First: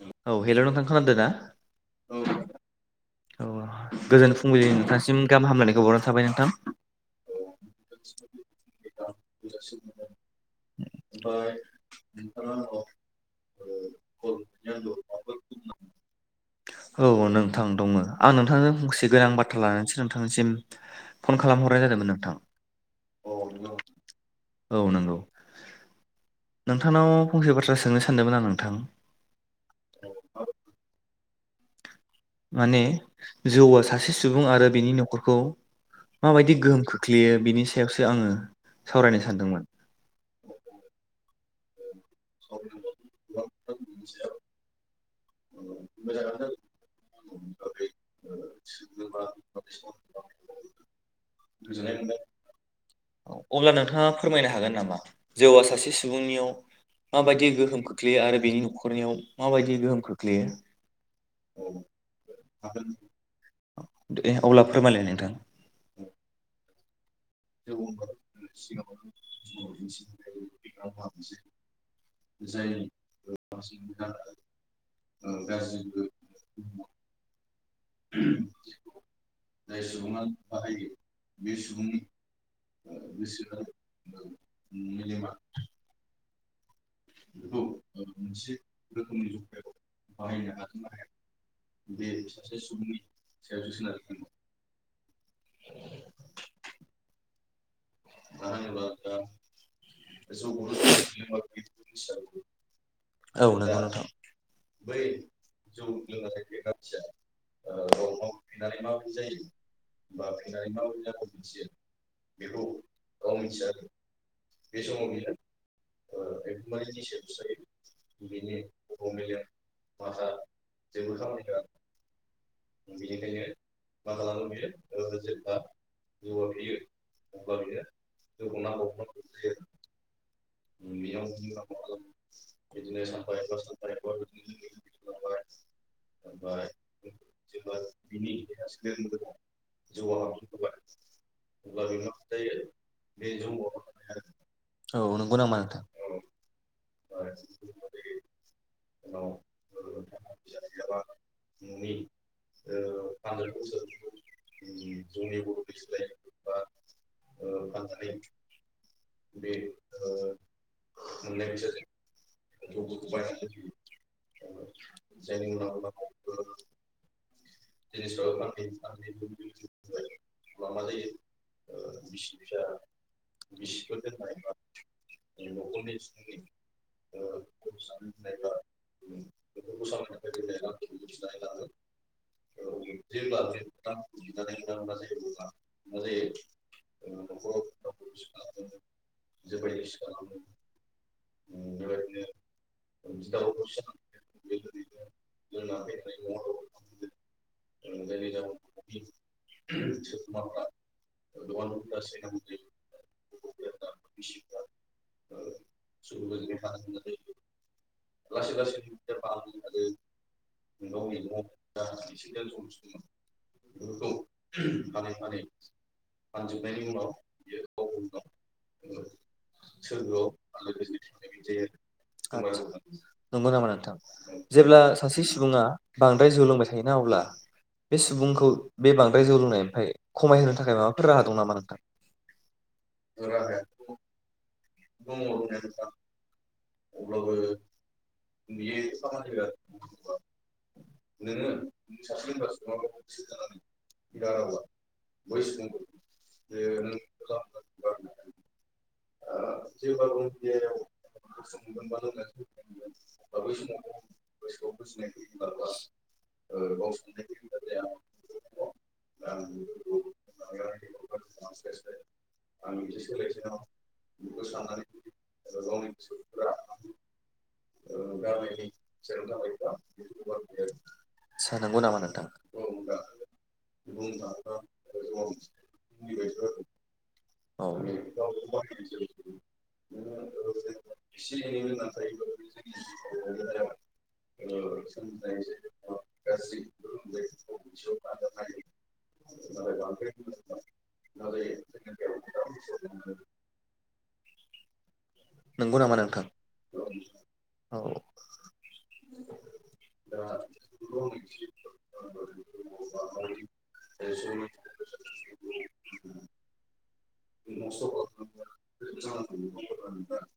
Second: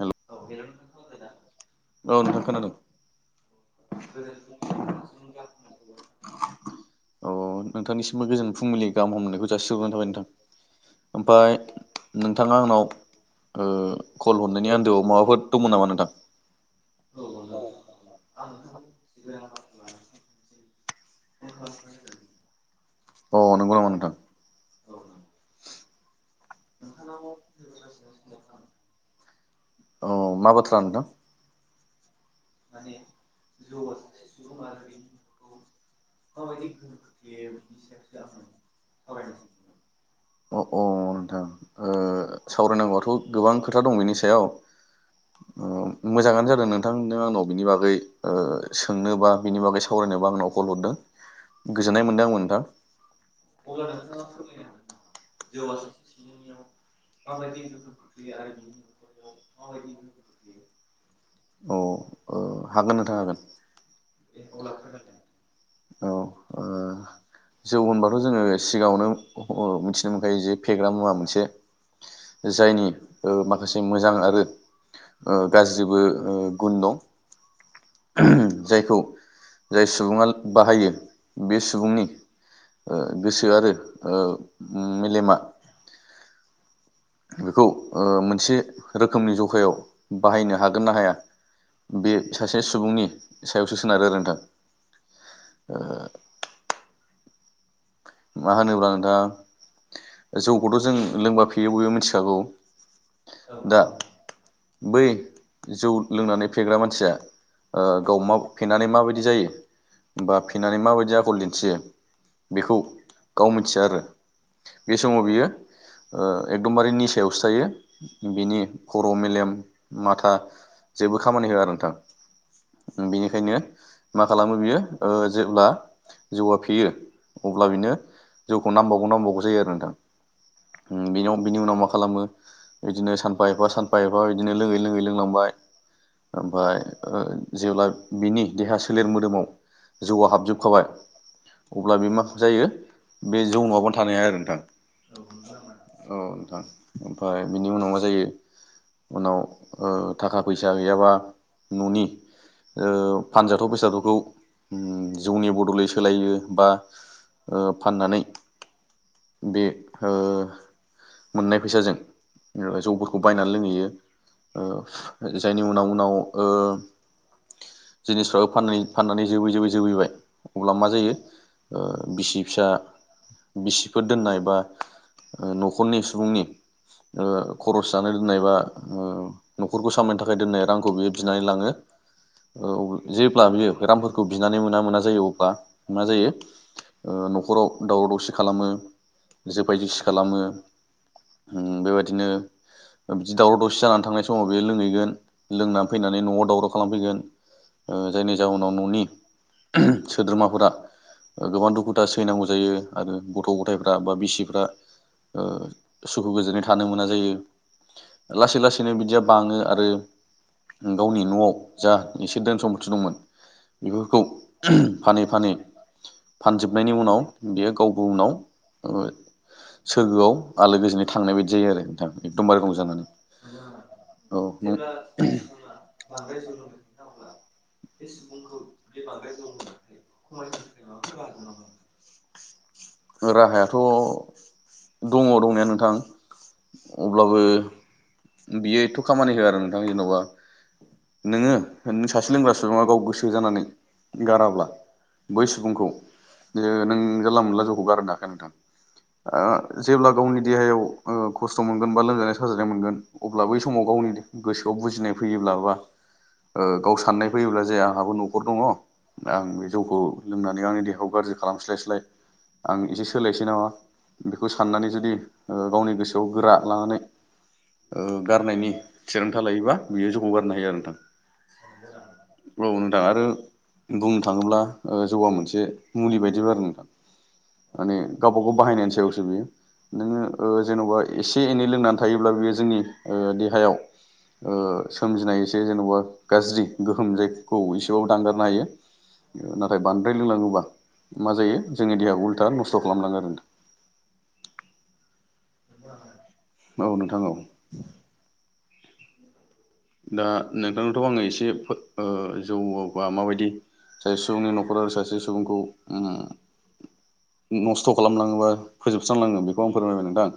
हेल' औ हेलव नोंथां खोनादों ना? औ गोजोन फुंबिलिनि नोंथांसिम गाहाम हामलायनायखौ बावहरनाय थाबाय नोंथां। अ नोंथांनिसिमबो गोजोन फुंबिलि गाहाम हामलायनायखौ जासिहरग्रोनाय थाबाय नोंथां। ओमफाय नोंथाङा आंनाव ओ कल हरनायनि आन्दोआव माबाफोर दंमोन नामा नोंथां? औ नोंथां दङो। आं नोंथांजों फंसे गोनां बाथ्रा लानानैसो नोंथांनिसिम फन खालामहरनाय जादोंमोन नोंथां। अ नंगौ नामा नोंथां? औ नंगौ। नोंथांनाव फंसे बाथ्रा सोंनो सानदोंमोन आं नोंथां। औ मा बाथ्रा नोंथां माने जौआ सासे सुबुं आरो बेनि न'खरखौ माबायदि गोहोम खोख्लैयो बिनि सायावसो आङो सावरायनो सानदोंमोन अ अ नोंथां ओ सावरायनांगौआथ' गोबां खोथा दं बेनि सायाव। ओ मोजाङानो जादों नोंथां नों बिनि बागै ओ सोंनो बा बिनि बागै सावरायनोबा आंनाव कल हरदों गोजोननाय मोनदों आंबो नोंथां अब्ला नोंथाङा फोरमायनो हागोन नामा जौआ सासे सुबुंनियाव माबायदि गोहोम खोख्लैयो आरो बेनि न'खरनियाव माबायदि गोहोम खोख्लैयो औ। अ हागोन नोंथां हागोन। दे अब्ला फोरमायलाय नोंथां। औ ओ जौ होनबाथ' जोङो सिगाङावनो अ मिथिनो मोनखायो जे फेग्रा मुवा मोनसे। जायनि ओ माखासे मोजां आरो ओ गाज्रिबो ओ गुन दं। जायखौ जाय सुबुङा बाहायो बे सुबुंनि ओ गोसो आरो ओ बेयो मा? मेलेमा बेखौ ओ मोनसे रोखोमनि जखायाव बाहायनो हागोन ना हाया बे सासे सुबुंनि सायावसो सोनारो नोंथां। ओ। मा होनोबा नोंथां जौखौथ' जों लोंबा फेयो बयबो मिथिखागौ। औ नोंगौ दा नोंथां। बै जौ लोंनानै फेग्रा मानसिया ओ गाव मा फेनानै माबायदि जायो बा फेन्नानै माबायदि आखल दिन्थियो बेखौ, गाव मिथिया आरो बे समाव बियो ओ एकदमबारे निसायावसो थायो बिनि खर' मेलेम माथा जेबो खामानि होआ आरो नोंथां। बेनिखायनो मा खालामो बियो ओ जेब्ला जौआ फेयो अब्ला बेनो जौखौ नांबावगौ नांबावगौ जायो आरोना नोंथां बेनाव बिनि उनाव मा खालामो बिदिनो सानफा एफा सानफा एफा बिदिनो लोङै लोङै लोंलांबाय ओमफाय ओ। जेब्ला बिनि देहा सोलेर मोदोमाव जौआ हाबजोबखाबाय अब्ला बे मा जायो बे जौ न'आबानो थानाय हाया आरो नोंथां औ नंगौ नामा नोंथां औ नोंथां ओमफ्राय बिनि उनाव मा जायो उनाव थाखा फैसा गैयाबा न'नि, ओ फानजाथाव बेसादफोरखौ जौनि बदलै सोलायो बा ओ फाननानै बे मोननाय बि ओ फैसाजों जौफोरखौ बायनानै लोंहैयो जायनि उनाव उनाव ओ जिनिसफ्राबो फान फाननानै जोबै जोबै जोबैबाय अब्ला मा जायो ओ बिसि फिसा बिसिफोर दोननाय बा न'खरनि सुबुंनि ओ खरस जानाय दोननाय बा न'खरखौ सामायनो थाखाय दोननाय रांखौ बियो बिनानै लाङो, जेब्ला बियो रांफोरखौ बिनानै मोना मोना जायो अब्ला मा जायो ओ न'खराव दावराव दावसि खालामो जोफाय जोसि खालामो ओम बेबायदिनो बिदि दावराव दावसि जानानै थांनाय समाव बे लोंहैगोन लोंनानै फैनानै न'आव दावराव, खालामफैगोन ओ जायनि जाहोनाव न'नि सोद्रोमाफोरा गोबां दुखु, बा सैनांगौ जायो आरो गथ' गथायफ्रा बा बिसिफ्रा ओ सुखु गोजोनै थानो मोना जायो लासै लासैनो बिदिया बाङो आरो गावनि न'आव जा एसे दोन सम्फथि दंमोन बेफोरखौ ओ फानै फानै फानजोब। होबनायनि उनाव बियो गावबो उनाव सोरगोआव आलो गोजोनै थांनाय बायदि जायो आरो नोंथां एकदमबार आदसा रंजानानै नंगौ नामा नोंथां औ जेब्ला सासे सुबुङा बांद्राय जौ लोंबाय थायोना अब्ला बे सुबुंखौ बे बांद्राय जौ लोंनायनायनि फ्राय खमायहोनो थाखाय माबाफोर राहा दं नामा? नोंथां राहायाथ' दङ दंनाया नोंथां अब्लाबो बियो एथ' खामानि होआ आरो नोंथां जेन'बा नोङो न सासे लोंग्रा सुबुङा गाव गोसो जानानै गाराब्ला बै सुबुंखौ बियो नों जानला मोनला जौखौ खारहोनो हाखाया नोंथां। जेब्ला गावनि देहायाव ओ खस्थ' मोनगोन बा लोमजानाय साजानाय मोनगोन अब्ला बै समाव गावनि गोसोआव बुजिनाय फैयोब्ला बा गाव साननाय फैयोब्ला जाया आंहाबो न'खर दङ आं बे जौखौ लोंनानै आंनि देहायाव गाज्रि, खालामस्लाय स्लाय आं एसे सोलायनोसै नामा बे बेखौ साननानै जुदि गावनि गोसोआव गोरा लानानै ओ गारनायनि थिरांथा लायोबा बियो जौखौ गारनो हायो आरो आदसा नंगौ नामा नोंथां नोंथां औ नोंथां आरो बुंनो थाङोब्ला जौआ मोनसे मुलि बायदिबो आरो नोंथां औ माने गावबा गाव बाहायनायनि सायावसो नोङो ओ जेन'बा एसे एनै लोंनानै थायोब्ला बियो जोंनि ओ देहायाव सोमजिनाय एसे जेन'बा गाज्रि गोहोम जायखौ एसेबाबो दांगारनो हायो नाथाय बांद्राय लोंलाङोबा मा जायो जोंनि देहाखौ उल्था नस्थ' खालामलाङो आरो नों नगौ नामा नोंथां? औ नोंथां औ। दा नोंथांनावथ आङो एसे ओ जौवा बा माबायदि सासे सुबुंनि नखर आरो सासे सुबुंखौ ओम नस्थ' खालामलाङोबा फोजोबस्रांलाङो बेखौ आं फोरमायबाय नोंथां।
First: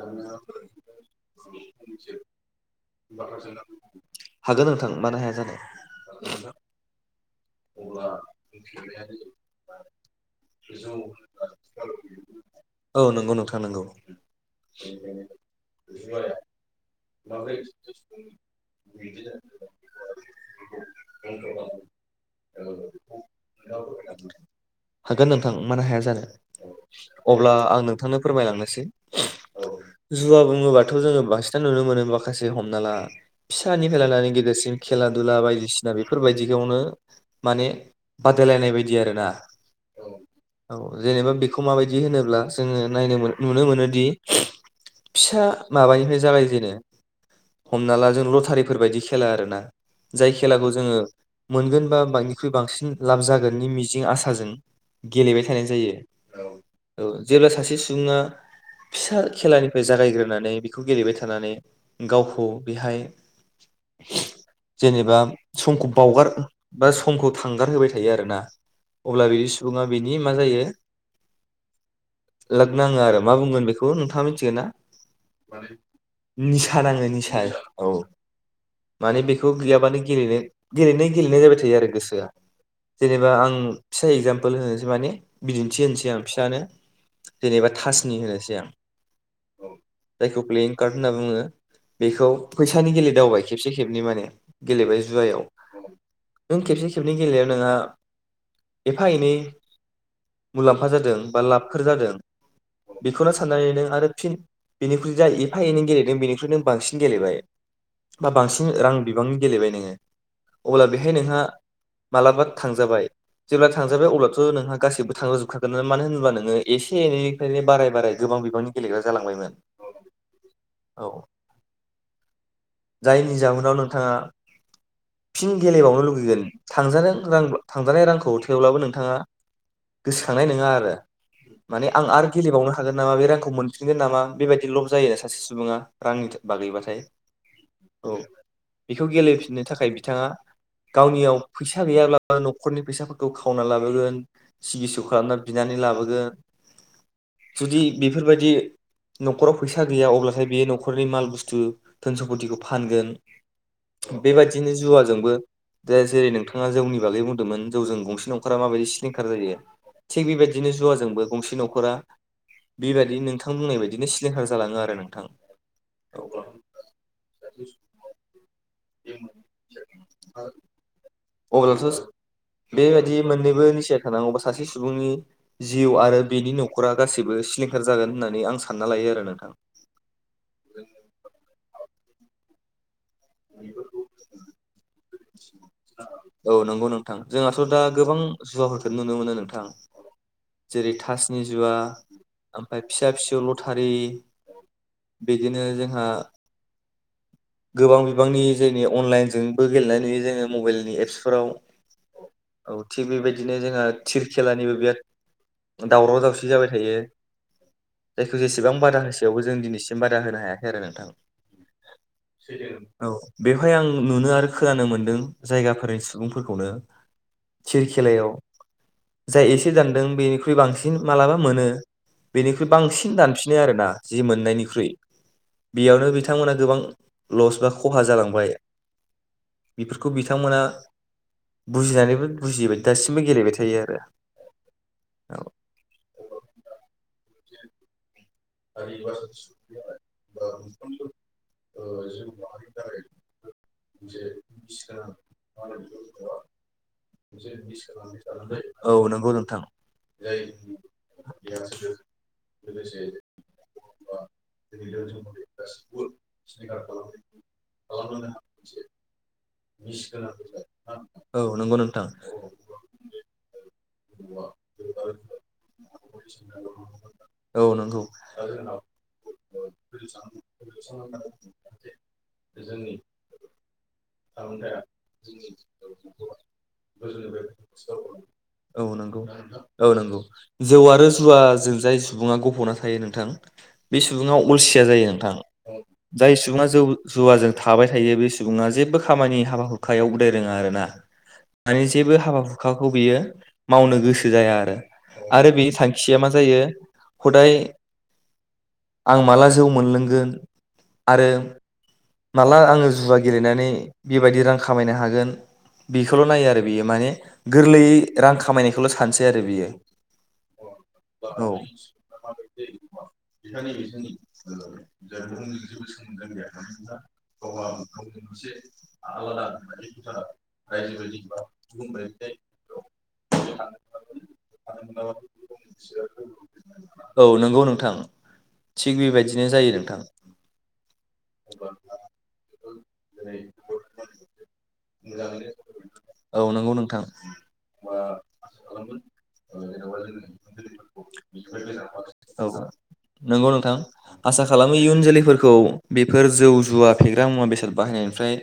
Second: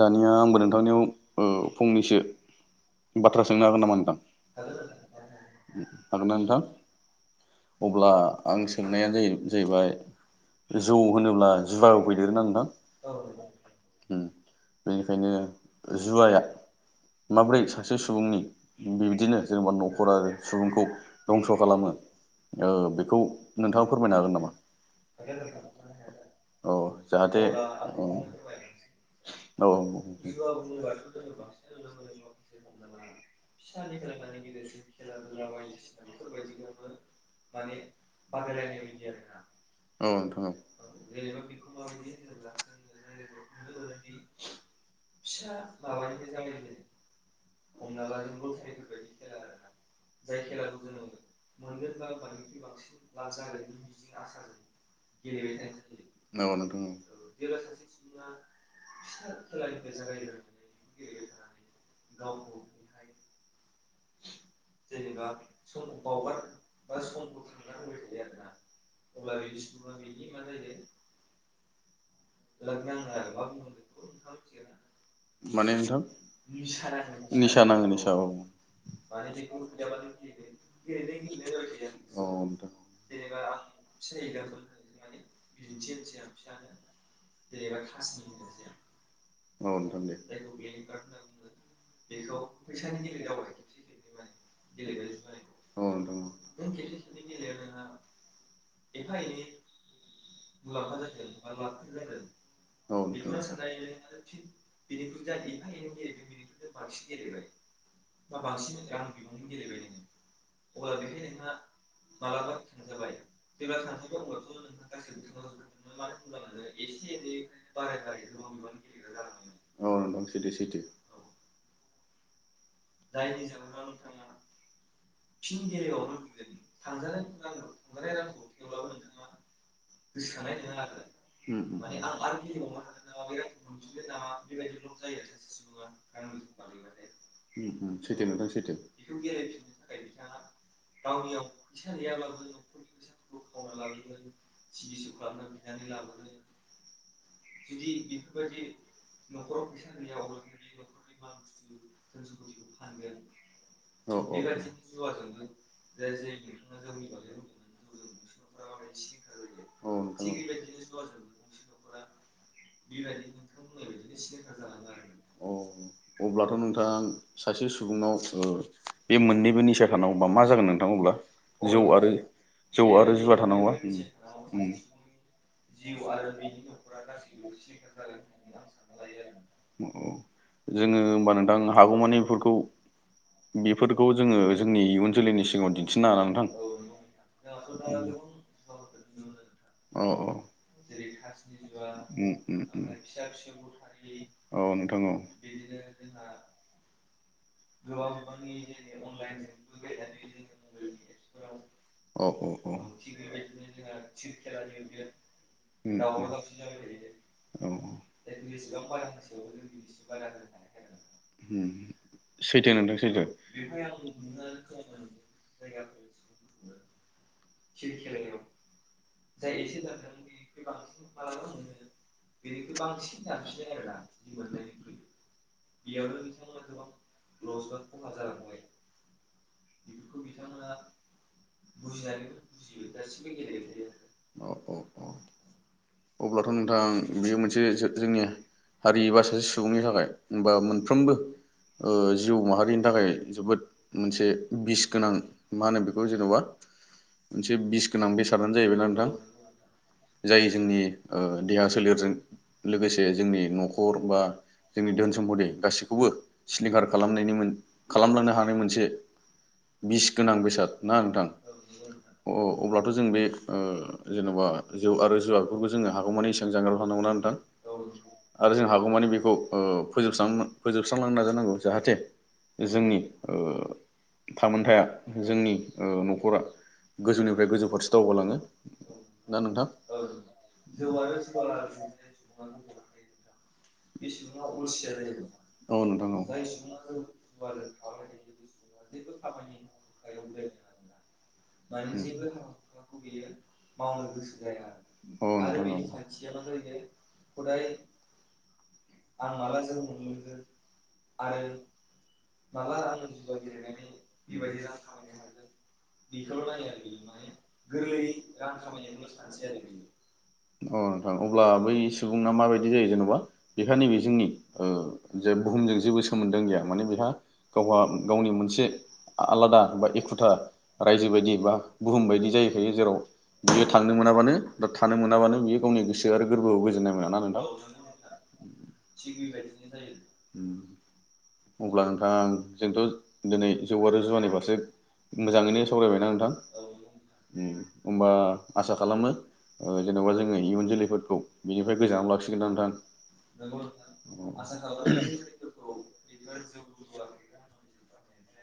दानिया आंबो नोंथांनियाव ओ फंनैसो बाथ बाथ्रा सोंनो हागोन नामा नोंथां हागोन नोंथां मानो हाया जानो हागोन ना नोंथां अब्ला आं सोंनाया ज जाहैबाय जौ होनोब्ला जुवायाव फैदेरोना नोंथां औ नंगौ नोंथां नंगौ ओम बेनिखायनो जुवाया माब्रै सासे सुबुंनि बिबदिनो जेनेबा न'खर आरो सुबुंखौ धंस' खालामो ओ बेखौ नोंथाङा फोरमायनो हागोन नामा? हागोन नोंथां मानो हाया जानो औ जाहाथे अब्ला आं औ नोंथांनो फोरमायलांनोसै औ नोंथां औ जुवा बुङोबाथ' जोङो बांसिनानो नुनो मोनो माखासे हम फिसानिफ्राइ लानानै गेदेरसिम खेला दुला बायदिसिना बेफोरबायदियावनो माने बादायलायनाय बायदि आरो ना औ जेनेबा बेखौ माबायदि होनोब्ला जोङो नायनो मोनो नुनो मोनोदि फिसा माबानिफ्राय जागाय जेनो हमना ला जों लटारिफोर बायदि खेला आरो ना जाय खेलाखौ जोङो मोनगोन बा बयनिख्रुइ बांसिन लाब जागोननि मिजिं आसाजों गेलेबाय थानाय जायो औ नोंथां औ जेब्ला सासे सुबुङा फिसा खेलानिफ्राय जागायग्रोनानै बेखौ गेलेबाय थानानै गावखौ बेहाय जेनेबा समखौ बावगार बा समखौ थांगार होबाय थायो आरोना अब्ला बिदि सुबुङा बेनि मा जायो लाग नाङो आरो मा बुंगोन बेखौ नोंथाङा मिथिगोन ना? माने नोंथां निसा नाङो निसा औ नाङो निसा औ माने बेखौ गैयाबानो गेलेनो गेलेनो जाबाय थायो आरो गोसोआ नोंथां जेनेबा आं फिसा एक्जाम [unintelligible] माने बिदिन्थि होनोसै आं फिसानो जेनेबा थासनि होनोसै आं औ नोंथां दे जायखौ प्लेइिं कार्ड होनना बुङो बेखौ फैसानि गेलेदावबाय खेबसे खेबनै माने गेलेबाय जुवायाव औ नोंथां नों खेबसे खेबनै गेलेनायाव नोंहा फा एनै मुलाम्फा जादों बा लाबफोर जादों। औ औ बेखौनो साननानै नोंथां नों आरो फिन बेनिख्रुइ जा एफा एनै गेलेदों बेनिख्रुइ नों बांसिन गेलेबाय बा बांसिन रां बिबांनि गेलेबाय नोङो अब्ला बेहाय नोंहा मालाबा थांजाबाय जेब्ला थांजाबाय अब्लाथ' नोंहा गासिबो थांजोबखागोन मानो होनोबा नोङो एसे निफ्रायनो बाराय बाराय गोबां बिबांनि गेलेग्रा जालांबायमोन औ नोंथां सैथो सैथो औ जायनि जाउनाव नोंथाङा फिन गेलेबावनो लुगैगोन थांजादों रांबा थांजानाय रांखौ थेवब्लाबो नोंथाङा गोसोखांनाय नोङा आरो माने आं आरो गेलेबावनो हागोन नामा बे रांखौ मोनफिनगोन नामा बेबायदि लब जायोना सासे सुबुङा रांनि था बागैबाथाय औ सैथो नोंथां सैथो बिखौ गेलेफिननो थाखाय बिथाङा गावनियाव फैसा गैयाब्ला न'खरनि फैसाफोर खावना लाबोगोन सिगि सग खालामना बिनानै लाबोगोन जुदि बेफोरबादि नखराव फैसा गैया अब्लाथाय बियो नखरनि माल बस्तु गुदिखौ फानगोन औ बेबायदिनो जुवाजोंबो दा जेरै नोंथाङा जौनि बागै बुंदोंमोन जौजों गं से नखरा माबायदि सिलिंखार जायो औ थिग नोंथां बेबायदिनो जुवाजोंबो गंसे नखरा बेबायदि नोंथां बुंनाय बायदिनो सिलिंखार जालाङो आरो नोंथां औ। ओं सासे सुबुंनाव ओ बे मोननैबो निसा खानांगौबा मा जागोन नोंथां अब्ला? जौ अब्लाथ आरो जौ आरो बेबायदि जुवा मोननैबो थानांगौबा निसिया थानांगौबा सासे सुबुंनि जिउ आरो बेनि नखरा गासैबो सिलिंखार जागोन होननानै आं सानना लायो आरो नोंथां। जोङो होमबा नोंथां हागौमानि बेफोरखौ बेफोरखौ जोङो जोंनि इयुन जोलैनि सिगाङाव दिन्थिनो हाना नोंथां औ नंगौ नोंथां जोंहाथ' दा गोबां जुवाफोरखौ नुनो मोनो नोंथां औ औ जेरै थासनि जुवा उम उम ओमफाय उम फिसा फिसौ लथारि औ नोंथां औ बिदिनो जोंहा गोबां नि जोंनि अनलाइनजोंबो गेलेनाय नुयो जोङो मबाइलनि एप्सफोराव औ थिग बेबायदिनो जोंहा थिर खेलानिबो बिराद औ दावराव दावसि जाबाय थायो औ जायखौ जेसेबां बादा होसेयावबो जों दिनैसिम बादा होनो हायाखै आरो नोंथां। उम सैथो नोंथां औ सैथो बेवहाय आं नुनो आरो खोनानो मोनदों जायगाफोरनि सुबुंफोरखौनो थिरखेलायाव जाय एसे दानदों बेनिख्रुइ बांसिन मालाबा मोनो बेनिख्रुइ बांसिन दानफिनो आरोना जि मोननायनिख्रुइ बेयावनो बिथांमोना गोबां लस बा खहा जालांबाय। [inaudible] बेफोरखौ बिथांमोना बुजिनानैबो बुजियैबादि दासिमबो गेलेबाय थायो औ औ औ आरो। अब्लाथ' नोंथां बेयो मोनसे जोंनि हारि बा सासे सुबुंनि थाखाय होनबा मोनफ्रोमबो ओ जिउ माहारिनि थाखाय जोबोद मोनसे बिस गोनां मा होनो बेखौ जेनबा मोनसे बिस गोनां बेसादानो जाहैबाय ना औ नोंथां नंगौ नोंथां जाय जोंनि देहा सोलेरजों लोगोसे जों जोंनि न'खर बा जोंनि धोन सम्फदि गासैखौबो सिलिंखार खालामनायनि मोन खालामलांनो हानाय मोनसे बिस गोनां बेसाद ना नोंथां औ नंगौ नोंथां अ-अब्लाथ जों बे ओ जेनबा जौ आरो जुवाफोरखौ जोङो हागौमानि इसेबां जानगारायाव थांनांगौ ना नोंथां औ नंगौ आरो जों हागौमानि बेखौ फोजोबस्रां फोजोबस्रांलांनो नाजागोन नंगौ जाहाथे जोंनि ओ थामोनथाया [unintelligible] जोंनि ओ न'खरा गोजौनिफ्राय गोजौ फारसे दावगालाङो औ नंगौ ना नोंथां औ नंगौ जौ आरो जुवाजों जाय सुबुङा गफ'ना थायो नोंथां बे सुबुङा अलसिया जायो नोंथां औ नोंथां औ जाय जौ जुवाजों थाबाय थायो बे सुबुङा जेबो खामानि हाबा हुखायाव उदाय रोङा आरोना मानि जेबो हाबा हुखाखौ बियो मावनो गोसो जाया आरो औ आरो बे नोंथां थांखिया मा जायो औ हदाय आं माला जौ मोनलोंगोन माला आङो जुवा गेलेनानै अ बेबायदि रां खामायनो हागोन बेखौल' नायो आरो बियो माने गोरलैयै रां खामायनायखौल' सानसै आरो बियो नोंथां अब्ला औ बै सुबुङा माबायदि जायो जेनेबा बेहा नैबे जोंनि ओ बुहुमजों जेबो मोनदो गैया माने बेहा गावहा गावनि मोनसे आलादा बा एखुथा रायजो बायदि बा बुहुम बायदि जाहैखायो जेराव बियो थांनो मोनाबानो दा थानो मोनाबानो बियो गावनि गोसो आरो गोरबोआव गोजोननाय मोना ना औ नोंथां? नंगौ थिग बेबायदिनो जायो नोंथां अब्ला नोंथां जोंथ दिनै जौ आरो जुवानि फारसे मोजाङैनो सावरायबायना‌ नोंथां औ नंगौ नोंथां होमबा आसा खालामनो जेनेबा जोङो इयुन जोलैफोरखौ बिनिफ्राय गोजानाव लाखिगोन ना औ नोंथां? नंगौ नोंथां आसा खालामो इयुन जोलैफोरखौ बेफोर जौ जुवा फेग्रा मुवा बेसाद बाहायनायनिफ्राय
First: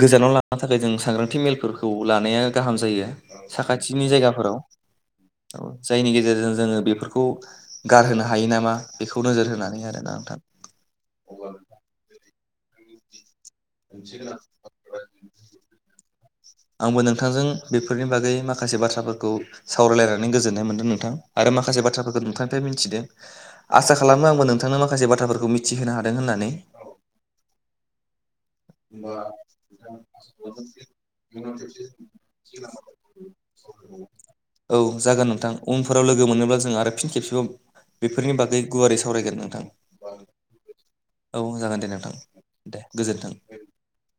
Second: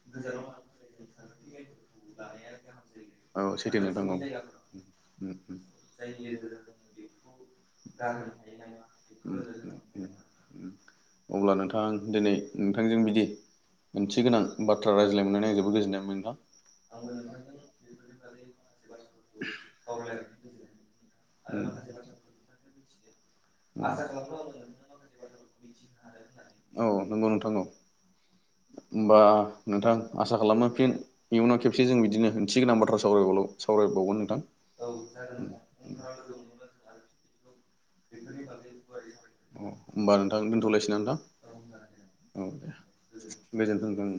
गोजानाव लानो थाखाय जों सांग्रांथि मेलफोरखौ लानाया गाहाम जायो औ सैथो नोंथां साखाथिनि औ जायगाफोराव जायनि गेजेरजों जोङो बेफोरखौ गारहोनो हायो नामा बेखौ नोजोर होनानै आरोना नोंथां अब्ला नोंथां दिनै नोंथांजों बिदि ओंथिगोनां [inaudible] आंबो नोंथांजों बेफोरनि बागै माखासे बाथ्रा खौ सावरायलायनानै गोजोननाय मोनदों नोंथां आरो माखासे बाथ्राफोरखौ नोंथांनिफ्राय मिथिदों आसा नोंथां खालामो आंबो नोंथांनो माखासे बाथ्राफोरखौ मिथिहोनो हादों होननानै औ नंगौ नोंथां औ [inaudible] होमबा नोंथां आसा खालामो फिन इयुनाव खेबसे जों बिदिनो ओंथि गोनां बाथ्रा सावरायबावो सावरायबावगोन नोंथां औ जागोन नोंथां उनफोराव लोगो मोनोब्ला जों आरो फिन खेबसेबाव बेफोरनि बागै गुवारै सावरायगोन अ नोंथां होमबा नोंथां दोनथ'लायसै ना नोंथां औ जागोन दे नोंथां दे गोजोन्थों। गोजोनथों